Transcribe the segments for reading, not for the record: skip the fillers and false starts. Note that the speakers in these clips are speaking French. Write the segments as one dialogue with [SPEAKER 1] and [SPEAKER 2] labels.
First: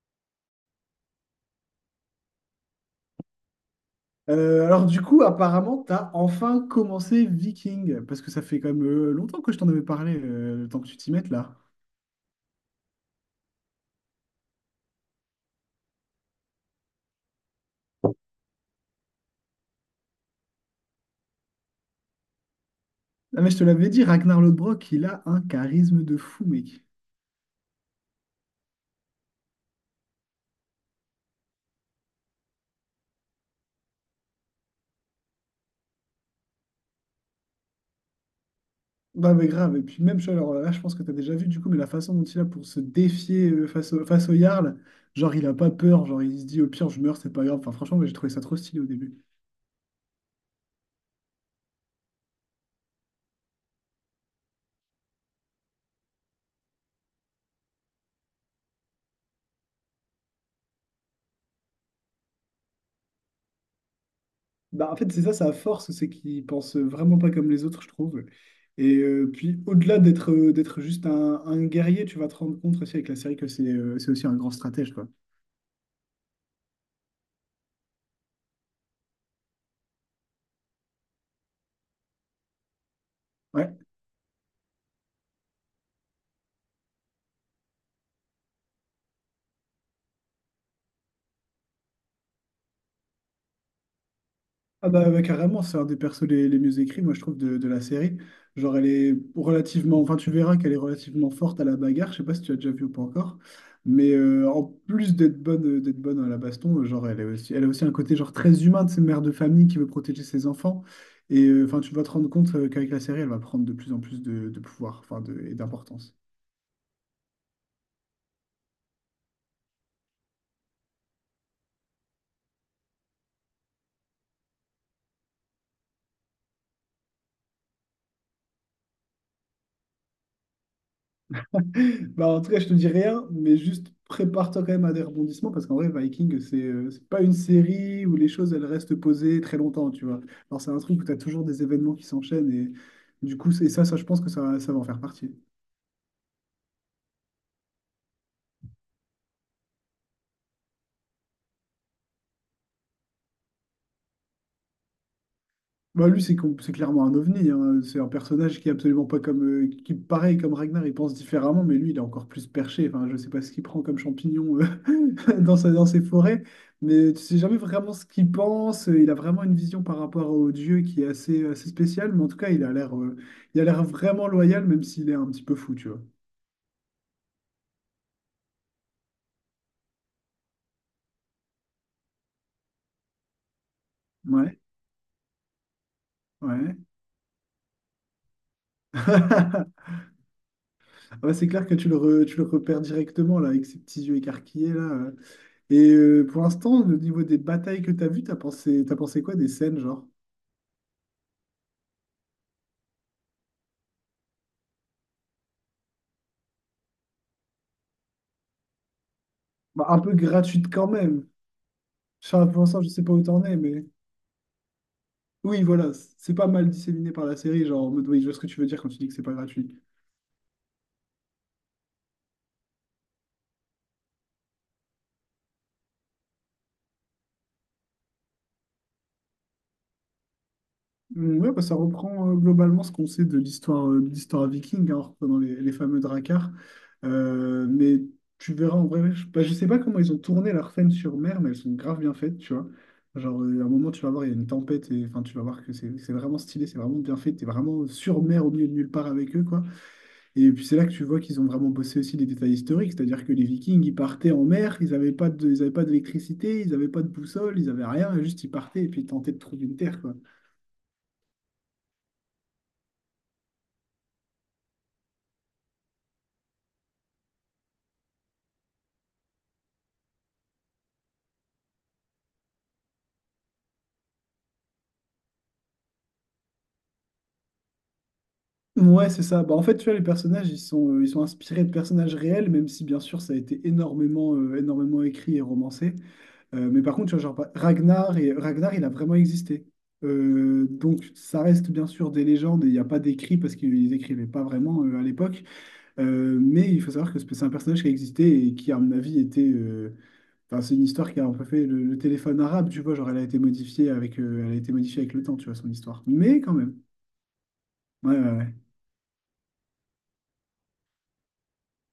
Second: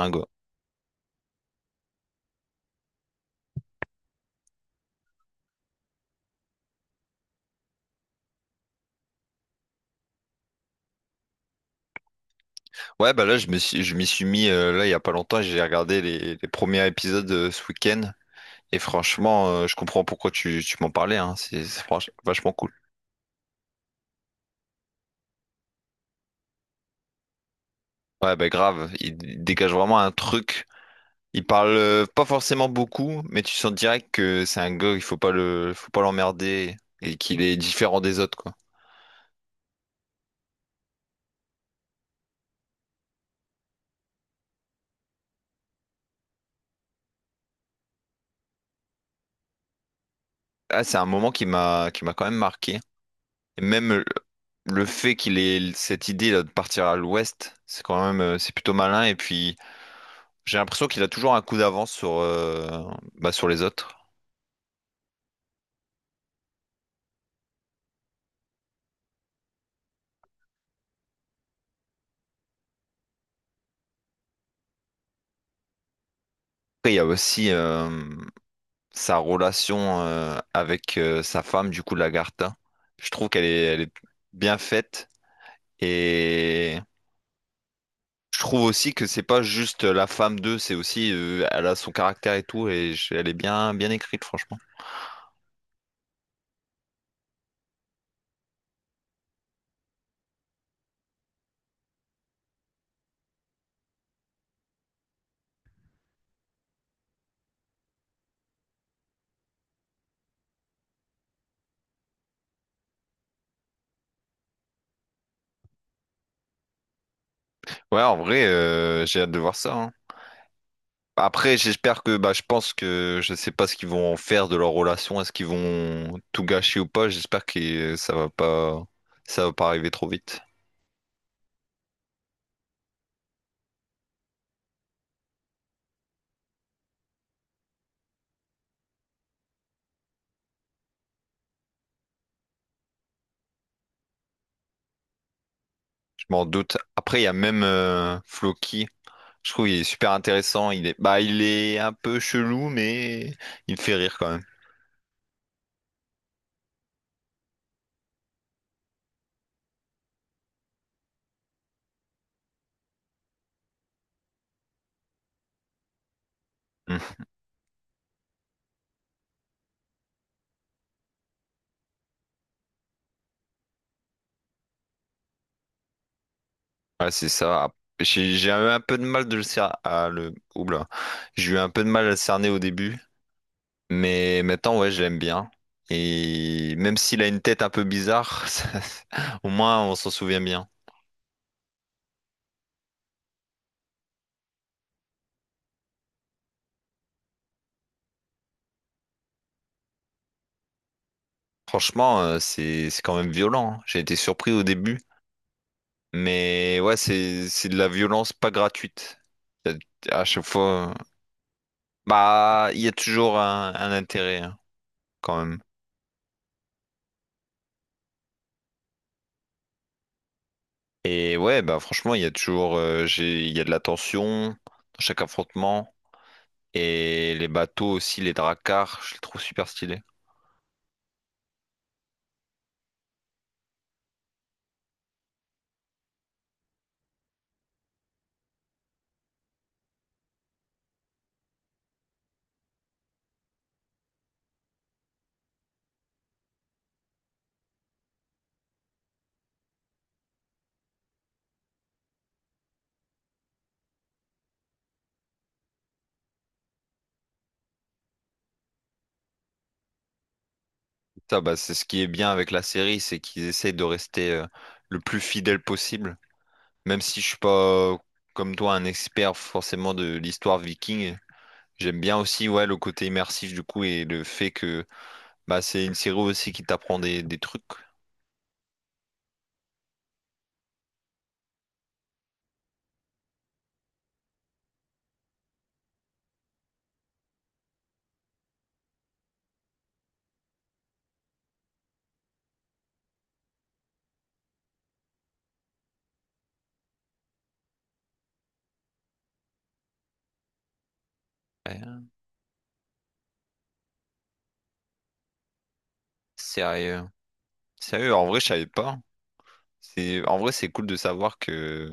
[SPEAKER 1] Un go.
[SPEAKER 2] Alors du coup, apparemment, t'as enfin commencé Viking, parce que ça fait quand même longtemps que je t'en avais parlé, le temps que tu t'y mettes là.
[SPEAKER 1] Ouais, bah là, je m'y suis mis là il y a pas longtemps. J'ai regardé les premiers épisodes ce week-end et franchement, je comprends pourquoi tu m'en parlais. Hein. Vachement cool.
[SPEAKER 2] Ah mais je te l'avais dit, Ragnar Lodbrok, il a un charisme de fou, mec.
[SPEAKER 1] Ouais, bah grave. Il dégage vraiment un truc. Il parle pas forcément beaucoup, mais tu sens direct que c'est un gars. Il faut pas le, Faut pas l'emmerder et qu'il est différent des autres, quoi.
[SPEAKER 2] Bah mais grave, et puis même, alors là, je pense que t'as déjà vu du coup, mais la façon dont il a pour se défier face au Jarl, genre il a pas peur, genre il se dit au pire je meurs, c'est pas grave. Enfin franchement, moi, j'ai trouvé ça trop stylé au début.
[SPEAKER 1] Ah, c'est un moment qui m'a quand même marqué. Et même le fait qu'il ait cette idée là, de partir à l'ouest, c'est quand même c'est plutôt malin. Et puis j'ai l'impression qu'il a toujours un coup d'avance sur, sur les autres.
[SPEAKER 2] Bah, en fait, c'est ça sa force, c'est qu'il pense vraiment pas comme les autres, je trouve. Et puis, au-delà d'être juste un guerrier, tu vas te rendre compte aussi avec la série que c'est aussi un grand stratège, quoi.
[SPEAKER 1] Après, il y a aussi sa relation avec sa femme, du coup, Lagarta. Je trouve
[SPEAKER 2] Ouais.
[SPEAKER 1] elle est bien faite. Et je trouve aussi que c'est pas juste la femme d'eux, c'est aussi elle a son caractère et tout. Elle est bien écrite, franchement.
[SPEAKER 2] Ah bah, ouais, carrément, c'est un des persos les mieux écrits, moi je trouve, de la série. Genre elle est relativement, enfin tu verras qu'elle est relativement forte à la bagarre, je sais pas si tu as déjà vu ou pas encore, mais en plus d'être bonne à la baston, genre elle est aussi, elle a aussi un côté genre très humain de cette mère de famille qui veut protéger ses enfants, et enfin tu vas te rendre compte qu'avec la série elle va prendre de plus en plus de pouvoir, enfin de, et d'importance.
[SPEAKER 1] Ouais, en vrai, j'ai hâte de voir ça, hein. Après, j'espère que, bah, je pense que je sais pas ce qu'ils vont en faire de leur relation. Est-ce qu'ils vont tout gâcher ou pas? J'espère que euh, ça va pas, ça va pas arriver trop vite.
[SPEAKER 2] Bah, en tout cas, je te dis rien, mais juste prépare-toi quand même à des rebondissements parce qu'en vrai, Viking, c'est pas une série où les choses elles restent posées très longtemps, tu vois. Alors, c'est un truc où tu as toujours des événements qui s'enchaînent et du coup, c'est ça, ça, je pense que ça va en faire partie.
[SPEAKER 1] Je m'en doute. Après, il y a même Floki. Je trouve qu'il est super intéressant. Il est, bah, il est un peu chelou, mais il fait rire quand même.
[SPEAKER 2] Bah, lui, c'est clairement un ovni, hein. C'est un personnage qui est absolument pas comme, qui, pareil, comme Ragnar, il pense différemment, mais lui, il est encore plus perché. Enfin, je sais pas ce qu'il prend comme champignon dans ses forêts,
[SPEAKER 1] Mm.
[SPEAKER 2] mais tu sais jamais vraiment ce qu'il pense. Il a vraiment une vision par rapport au dieu qui est assez, assez spéciale, mais en tout cas, il a l'air vraiment loyal, même s'il est un petit peu fou, tu vois.
[SPEAKER 1] Ouais, c'est ça. Ah, j'ai eu un peu de mal de le cerner. Ah, le... Oula. J'ai eu un peu de mal à le cerner au début. Mais
[SPEAKER 2] Ouais,
[SPEAKER 1] maintenant, ouais, je l'aime bien. Et
[SPEAKER 2] ouais.
[SPEAKER 1] même s'il a une tête un peu bizarre, ça- au moins on s'en souvient bien.
[SPEAKER 2] Ouais, c'est clair que tu le repères directement, là, avec ses petits yeux écarquillés, là. Pour l'instant, au niveau des batailles que tu as vues, t'as pensé quoi des scènes, genre?
[SPEAKER 1] Franchement, c'est quand même violent, hein. J'ai été surpris au début. Mais ouais, c'est de la violence pas gratuite. Y
[SPEAKER 2] Bah, un peu
[SPEAKER 1] a- À chaque
[SPEAKER 2] gratuites quand
[SPEAKER 1] fois,
[SPEAKER 2] même. Enfin, pour
[SPEAKER 1] bah, il
[SPEAKER 2] l'instant,
[SPEAKER 1] y
[SPEAKER 2] je
[SPEAKER 1] a
[SPEAKER 2] sais pas où
[SPEAKER 1] toujours
[SPEAKER 2] t'en es, mais...
[SPEAKER 1] un intérêt hein, quand même.
[SPEAKER 2] Oui, voilà, c'est pas mal disséminé par la série, genre en mode, oui, je vois ce que tu veux dire quand tu dis que c'est pas gratuit.
[SPEAKER 1] Et ouais, bah franchement, il y a toujours il y a de la tension dans chaque affrontement. Et les bateaux aussi, les dracars, je les trouve super stylés.
[SPEAKER 2] Mm, ouais, bah, ça reprend globalement ce qu'on sait de l'histoire viking, hein, en reprenant les fameux Drakkar. Mais tu verras en vrai, bah, je sais pas comment ils ont tourné leurs scènes sur mer, mais elles sont grave bien faites, tu vois. Genre, à un moment, tu vas voir, il y a une tempête, et enfin, tu vas voir que c'est vraiment stylé, c'est vraiment bien fait, t'es vraiment sur mer au milieu de nulle part avec eux, quoi. Et puis, c'est là que tu vois qu'ils ont vraiment bossé aussi les détails historiques, c'est-à-dire que les Vikings, ils partaient en mer, ils avaient pas d'électricité, ils n'avaient pas de boussole, ils avaient rien, juste ils partaient et puis ils tentaient de trouver une terre, quoi.
[SPEAKER 1] Ça, bah, c'est ce qui est bien avec la série, c'est qu'ils essayent de rester le plus fidèle possible. Même si je suis pas, euh, comme toi, un expert forcément de l'histoire viking, j'aime bien aussi ouais, le côté immersif du coup et le fait que bah, c'est une série aussi qui t'apprend des trucs.
[SPEAKER 2] Ouais, c'est ça. Bah, en fait, tu vois, les personnages, ils sont inspirés de personnages réels, même si, bien sûr, ça a été énormément écrit et romancé. Mais par contre, tu vois, genre, bah, Ragnar, il a vraiment existé. Donc, ça reste, bien sûr, des légendes, et il n'y a pas d'écrit, parce qu'ils écrivaient pas vraiment à l'époque. Mais il faut savoir que c'est un personnage qui a existé et qui, à mon avis, était. Enfin, c'est une histoire qui a un peu fait le
[SPEAKER 1] Ouais,
[SPEAKER 2] téléphone arabe, tu vois, genre, elle a été modifiée avec, elle a été modifiée avec le temps, tu vois, son histoire. Mais quand même.
[SPEAKER 1] sérieux. Sérieux,
[SPEAKER 2] Ouais,
[SPEAKER 1] en
[SPEAKER 2] ouais,
[SPEAKER 1] vrai, je
[SPEAKER 2] ouais.
[SPEAKER 1] savais pas. C'est, en vrai, c'est cool de savoir que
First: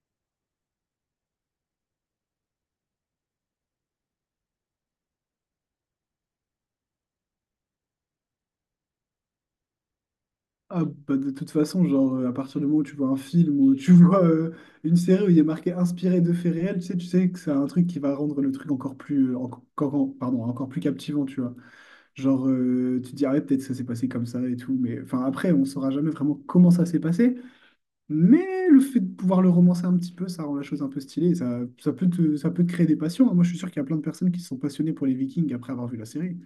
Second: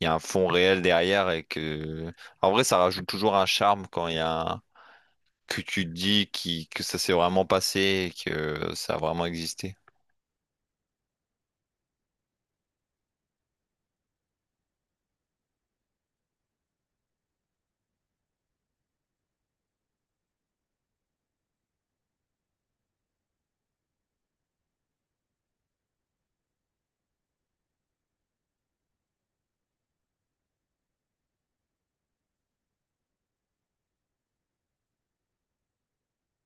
[SPEAKER 1] il y a un fond réel derrière et que, en vrai, ça rajoute toujours un charme quand il y a que tu te dis qui, que ça s'est vraiment passé et que ça a vraiment existé.
[SPEAKER 2] Ah, bah, de toute façon, genre, à partir du moment où tu vois un film ou tu vois une série où il est marqué inspiré de faits réels, tu sais que c'est un truc qui va rendre le truc encore plus, enco- encore, pardon, encore plus captivant, tu vois. Genre, tu te dis, ah ouais, peut-être ça s'est passé comme ça et tout, mais enfin, après, on saura jamais vraiment comment ça s'est passé, mais le fait de pouvoir le romancer un petit peu, ça rend la chose un peu stylée, et ça, ça peut te créer des passions. Hein. Moi, je suis sûr qu'il y a plein de personnes qui se sont passionnées pour les Vikings après avoir vu la série.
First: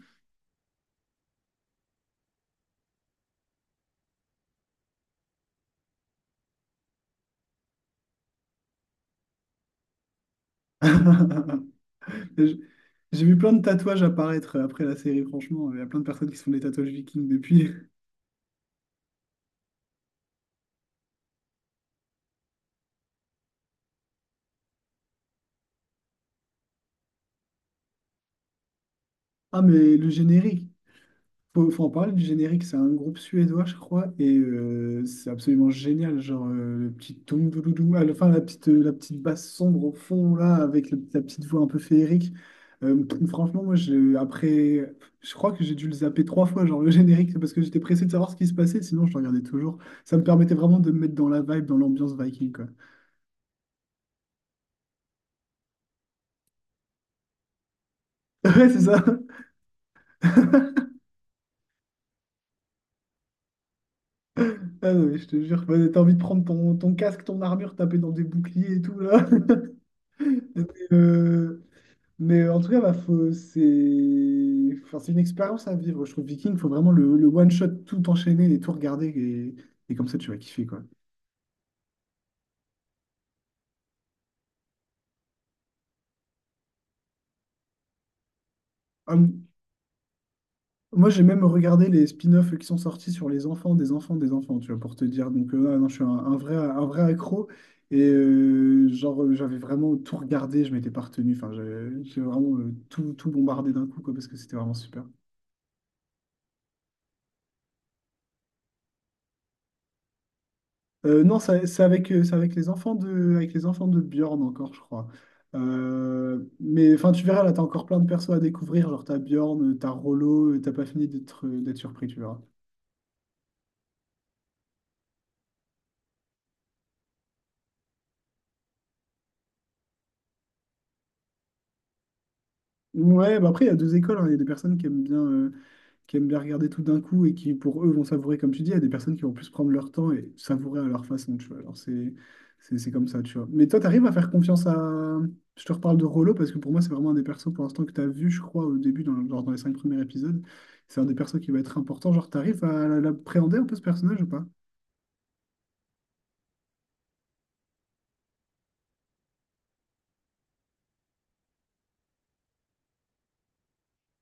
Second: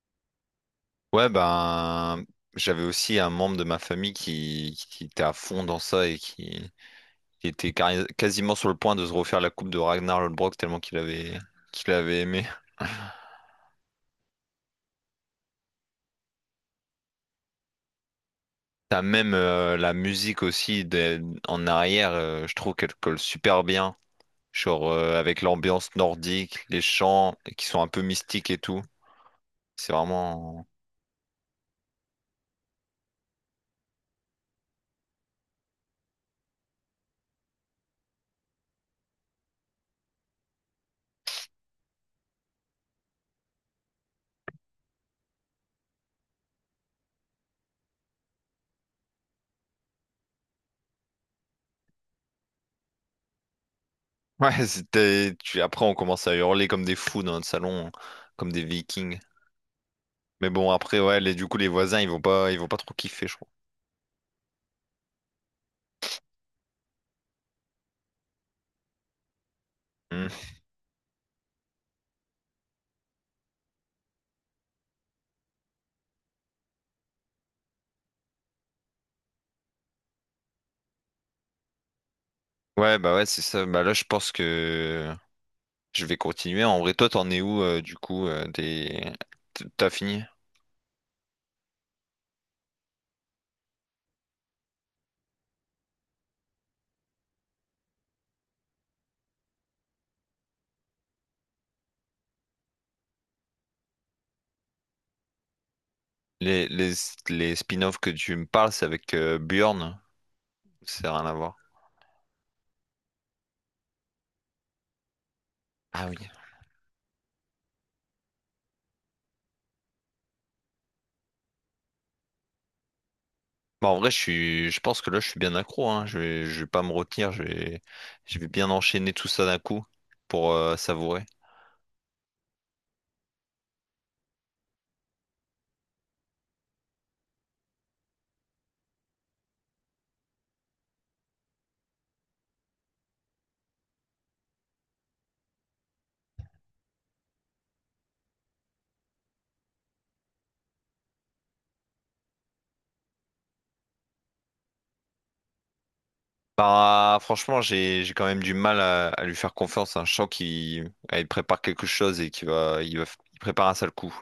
[SPEAKER 1] Ouais, ben, j'avais aussi un membre de ma famille qui était à fond dans ça qui était cari- quasiment sur le point de se refaire la coupe de Ragnar Lodbrok tellement qu'il avait aimé.
[SPEAKER 2] J'ai j'ai vu plein de tatouages apparaître après la série, franchement. Il y a plein de personnes qui se font des tatouages vikings depuis.
[SPEAKER 1] T'as même la musique aussi des- en arrière, je trouve qu'elle colle super bien. Genre avec l'ambiance nordique, les chants qui sont un peu mystiques et tout.
[SPEAKER 2] Ah,
[SPEAKER 1] C'est
[SPEAKER 2] mais le
[SPEAKER 1] vraiment.
[SPEAKER 2] générique, faut en parler du générique, c'est un groupe suédois, je crois, et c'est absolument génial. Genre, le petit toum doudoudou, à la fin, la petite basse sombre au fond, là, avec la petite voix un peu féerique. Euh, franchement, Moi, après, je crois que j'ai dû le zapper trois fois, genre le générique, c'est parce que j'étais pressé de savoir ce qui se passait, sinon je le regardais toujours. Ça me permettait vraiment de me mettre dans la vibe, dans l'ambiance viking, quoi.
[SPEAKER 1] Ouais, c'était. Tu- Après, on commence à hurler comme des fous dans notre salon, comme des
[SPEAKER 2] Ouais, c'est ça.
[SPEAKER 1] Vikings. Mais bon, après, ouais, les... du coup, les voisins, ils vont pas trop kiffer, je crois.
[SPEAKER 2] Ah non, mais je te jure, bah, t'as envie de prendre ton casque, ton armure, taper dans des boucliers et tout, là.
[SPEAKER 1] Hmm.
[SPEAKER 2] Mais, euh, mais, en tout cas, bah, c'est enfin, c'est une expérience à vivre. Je trouve Viking, faut vraiment le one-shot, tout enchaîner et tout regarder. Et comme ça, tu vas kiffer, quoi.
[SPEAKER 1] Ouais, bah ouais, c'est ça. Bah là, je pense que je vais continuer. En vrai, toi, t'en es où, du coup, des...
[SPEAKER 2] Hum,
[SPEAKER 1] t- T'as fini?
[SPEAKER 2] Moi, j'ai même regardé les spin-offs qui sont sortis sur les enfants des enfants des enfants, tu vois, pour te dire. Donc, ah non, je suis un vrai accro. Et genre, j'avais vraiment tout regardé, je m'étais pas retenu. Enfin, j'ai vraiment tout bombardé d'un coup, quoi, parce que c'était vraiment super.
[SPEAKER 1] Les, les, les spin-offs que tu me parles, c'est avec Bjorn. C'est
[SPEAKER 2] Euh,
[SPEAKER 1] rien à
[SPEAKER 2] non,
[SPEAKER 1] voir.
[SPEAKER 2] c'est avec les enfants de Bjorn encore, je crois.
[SPEAKER 1] Ah oui.
[SPEAKER 2] Mais enfin, tu verras, là, t'as encore plein de persos à découvrir. Genre, t'as Bjorn, t'as Rollo, t'as pas fini d'être surpris, tu verras.
[SPEAKER 1] Bah, en vrai, je pense que là, je suis bien accro, hein. Je vais pas me retenir. Je vais bien enchaîner tout ça d'un coup pour savourer.
[SPEAKER 2] Ouais, bah après, il y a deux écoles. Hein. Il y a des personnes qui aiment bien regarder tout d'un coup et qui, pour eux, vont savourer, comme tu dis, il y a des personnes qui vont plus prendre leur temps et savourer à leur façon, tu vois. Alors, c'est comme ça, tu vois. Mais toi, tu arrives à faire confiance à. Je te reparle de Rollo parce que pour moi, c'est vraiment un des persos pour l'instant que tu as vu, je crois, au début, genre dans les cinq premiers épisodes. C'est un des persos qui va être important. Genre, tu arrives à l'appréhender un peu ce personnage ou pas?
[SPEAKER 1] Bah, franchement, j'ai quand même du mal à lui faire confiance. Hein. Je sens qu'il ah, il prépare quelque chose et qu'il va il prépare un sale coup.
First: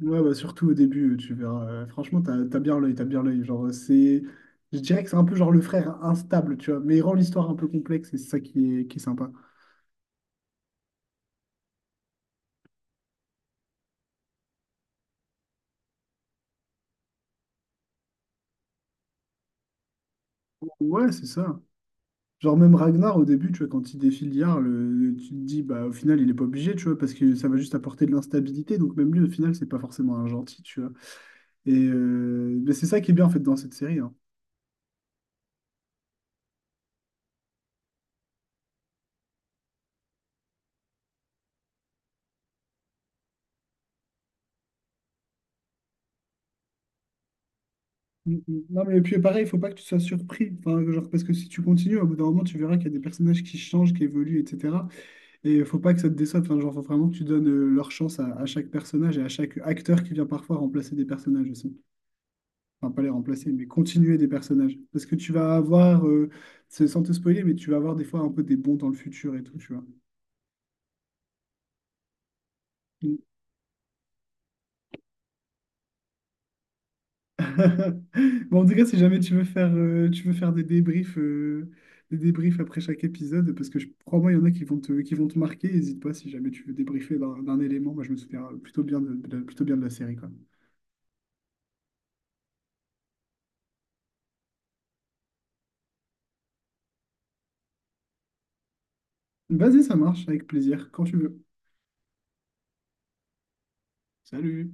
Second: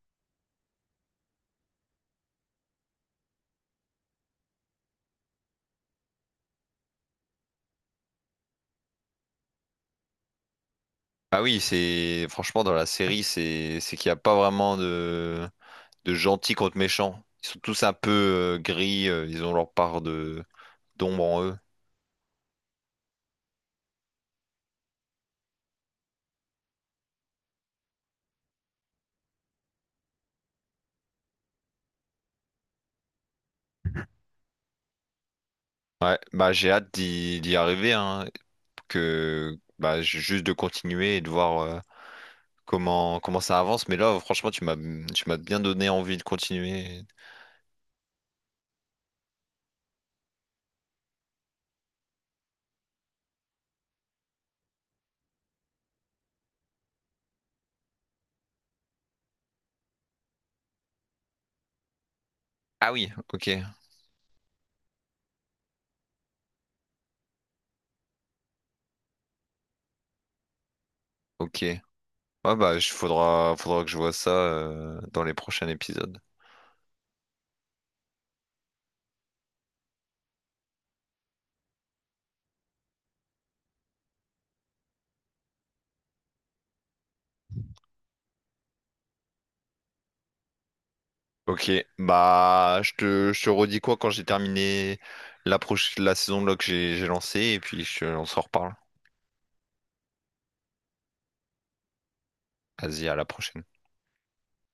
[SPEAKER 2] Ouais, bah surtout au début, tu verras. Franchement, t'as bien l'œil, t'as bien l'œil. Genre, c'est. Je dirais que c'est un peu genre le frère instable, tu vois, mais il rend l'histoire un peu complexe et c'est ça qui est sympa.
[SPEAKER 1] Ah oui, c'est franchement dans la série, c'est qu'il n'y a pas vraiment de gentils contre méchants. Ils sont tous un peu gris. Ils ont leur part de
[SPEAKER 2] Ouais,
[SPEAKER 1] d'ombre
[SPEAKER 2] c'est
[SPEAKER 1] en eux.
[SPEAKER 2] ça. Genre même Ragnar au début, tu vois, quand il défie l'IA, tu te dis bah au final il est pas obligé, tu vois, parce que ça va juste apporter de l'instabilité, donc même lui au final c'est pas forcément un gentil, tu vois. Mais c'est ça qui est bien en fait dans cette série. Hein.
[SPEAKER 1] Ouais, bah j'ai hâte d'y arriver. Hein, que bah j'ai juste de continuer et de voir comment ça avance. Mais là, franchement, tu m'as bien donné envie de continuer.
[SPEAKER 2] Mm, mm. Non mais puis pareil, il faut pas que tu sois surpris, enfin, genre, parce que si tu continues, au bout d'un moment tu verras qu'il y a des personnages qui changent, qui évoluent, etc. Et faut pas que ça te déçoive, enfin, genre faut vraiment que tu donnes leur chance à chaque personnage et à chaque acteur qui vient parfois remplacer des personnages aussi.
[SPEAKER 1] Ah
[SPEAKER 2] Enfin pas
[SPEAKER 1] oui,
[SPEAKER 2] les
[SPEAKER 1] ok.
[SPEAKER 2] remplacer, mais continuer des personnages. Parce que tu vas avoir, sans te spoiler, mais tu vas avoir des fois un peu des bons dans le futur et tout, tu vois.
[SPEAKER 1] Ok. Ah bah, faudra que je vois ça dans les prochains épisodes.
[SPEAKER 2] Bon, en tout cas, si jamais tu veux faire des débriefs après chaque épisode, parce que je crois-moi, il y en a qui vont te marquer, n'hésite pas si jamais tu veux débriefer d'un élément. Moi, je me souviens plutôt bien de la série, quoi.
[SPEAKER 1] Ok, bah je te redis quoi quand j'ai terminé la, proche- la saison de là que j'ai lancée et puis je, on s'en reparle.
[SPEAKER 2] Vas-y, ça marche, avec plaisir, quand tu veux.
[SPEAKER 1] Vas-y, à la prochaine.
[SPEAKER 2] Salut!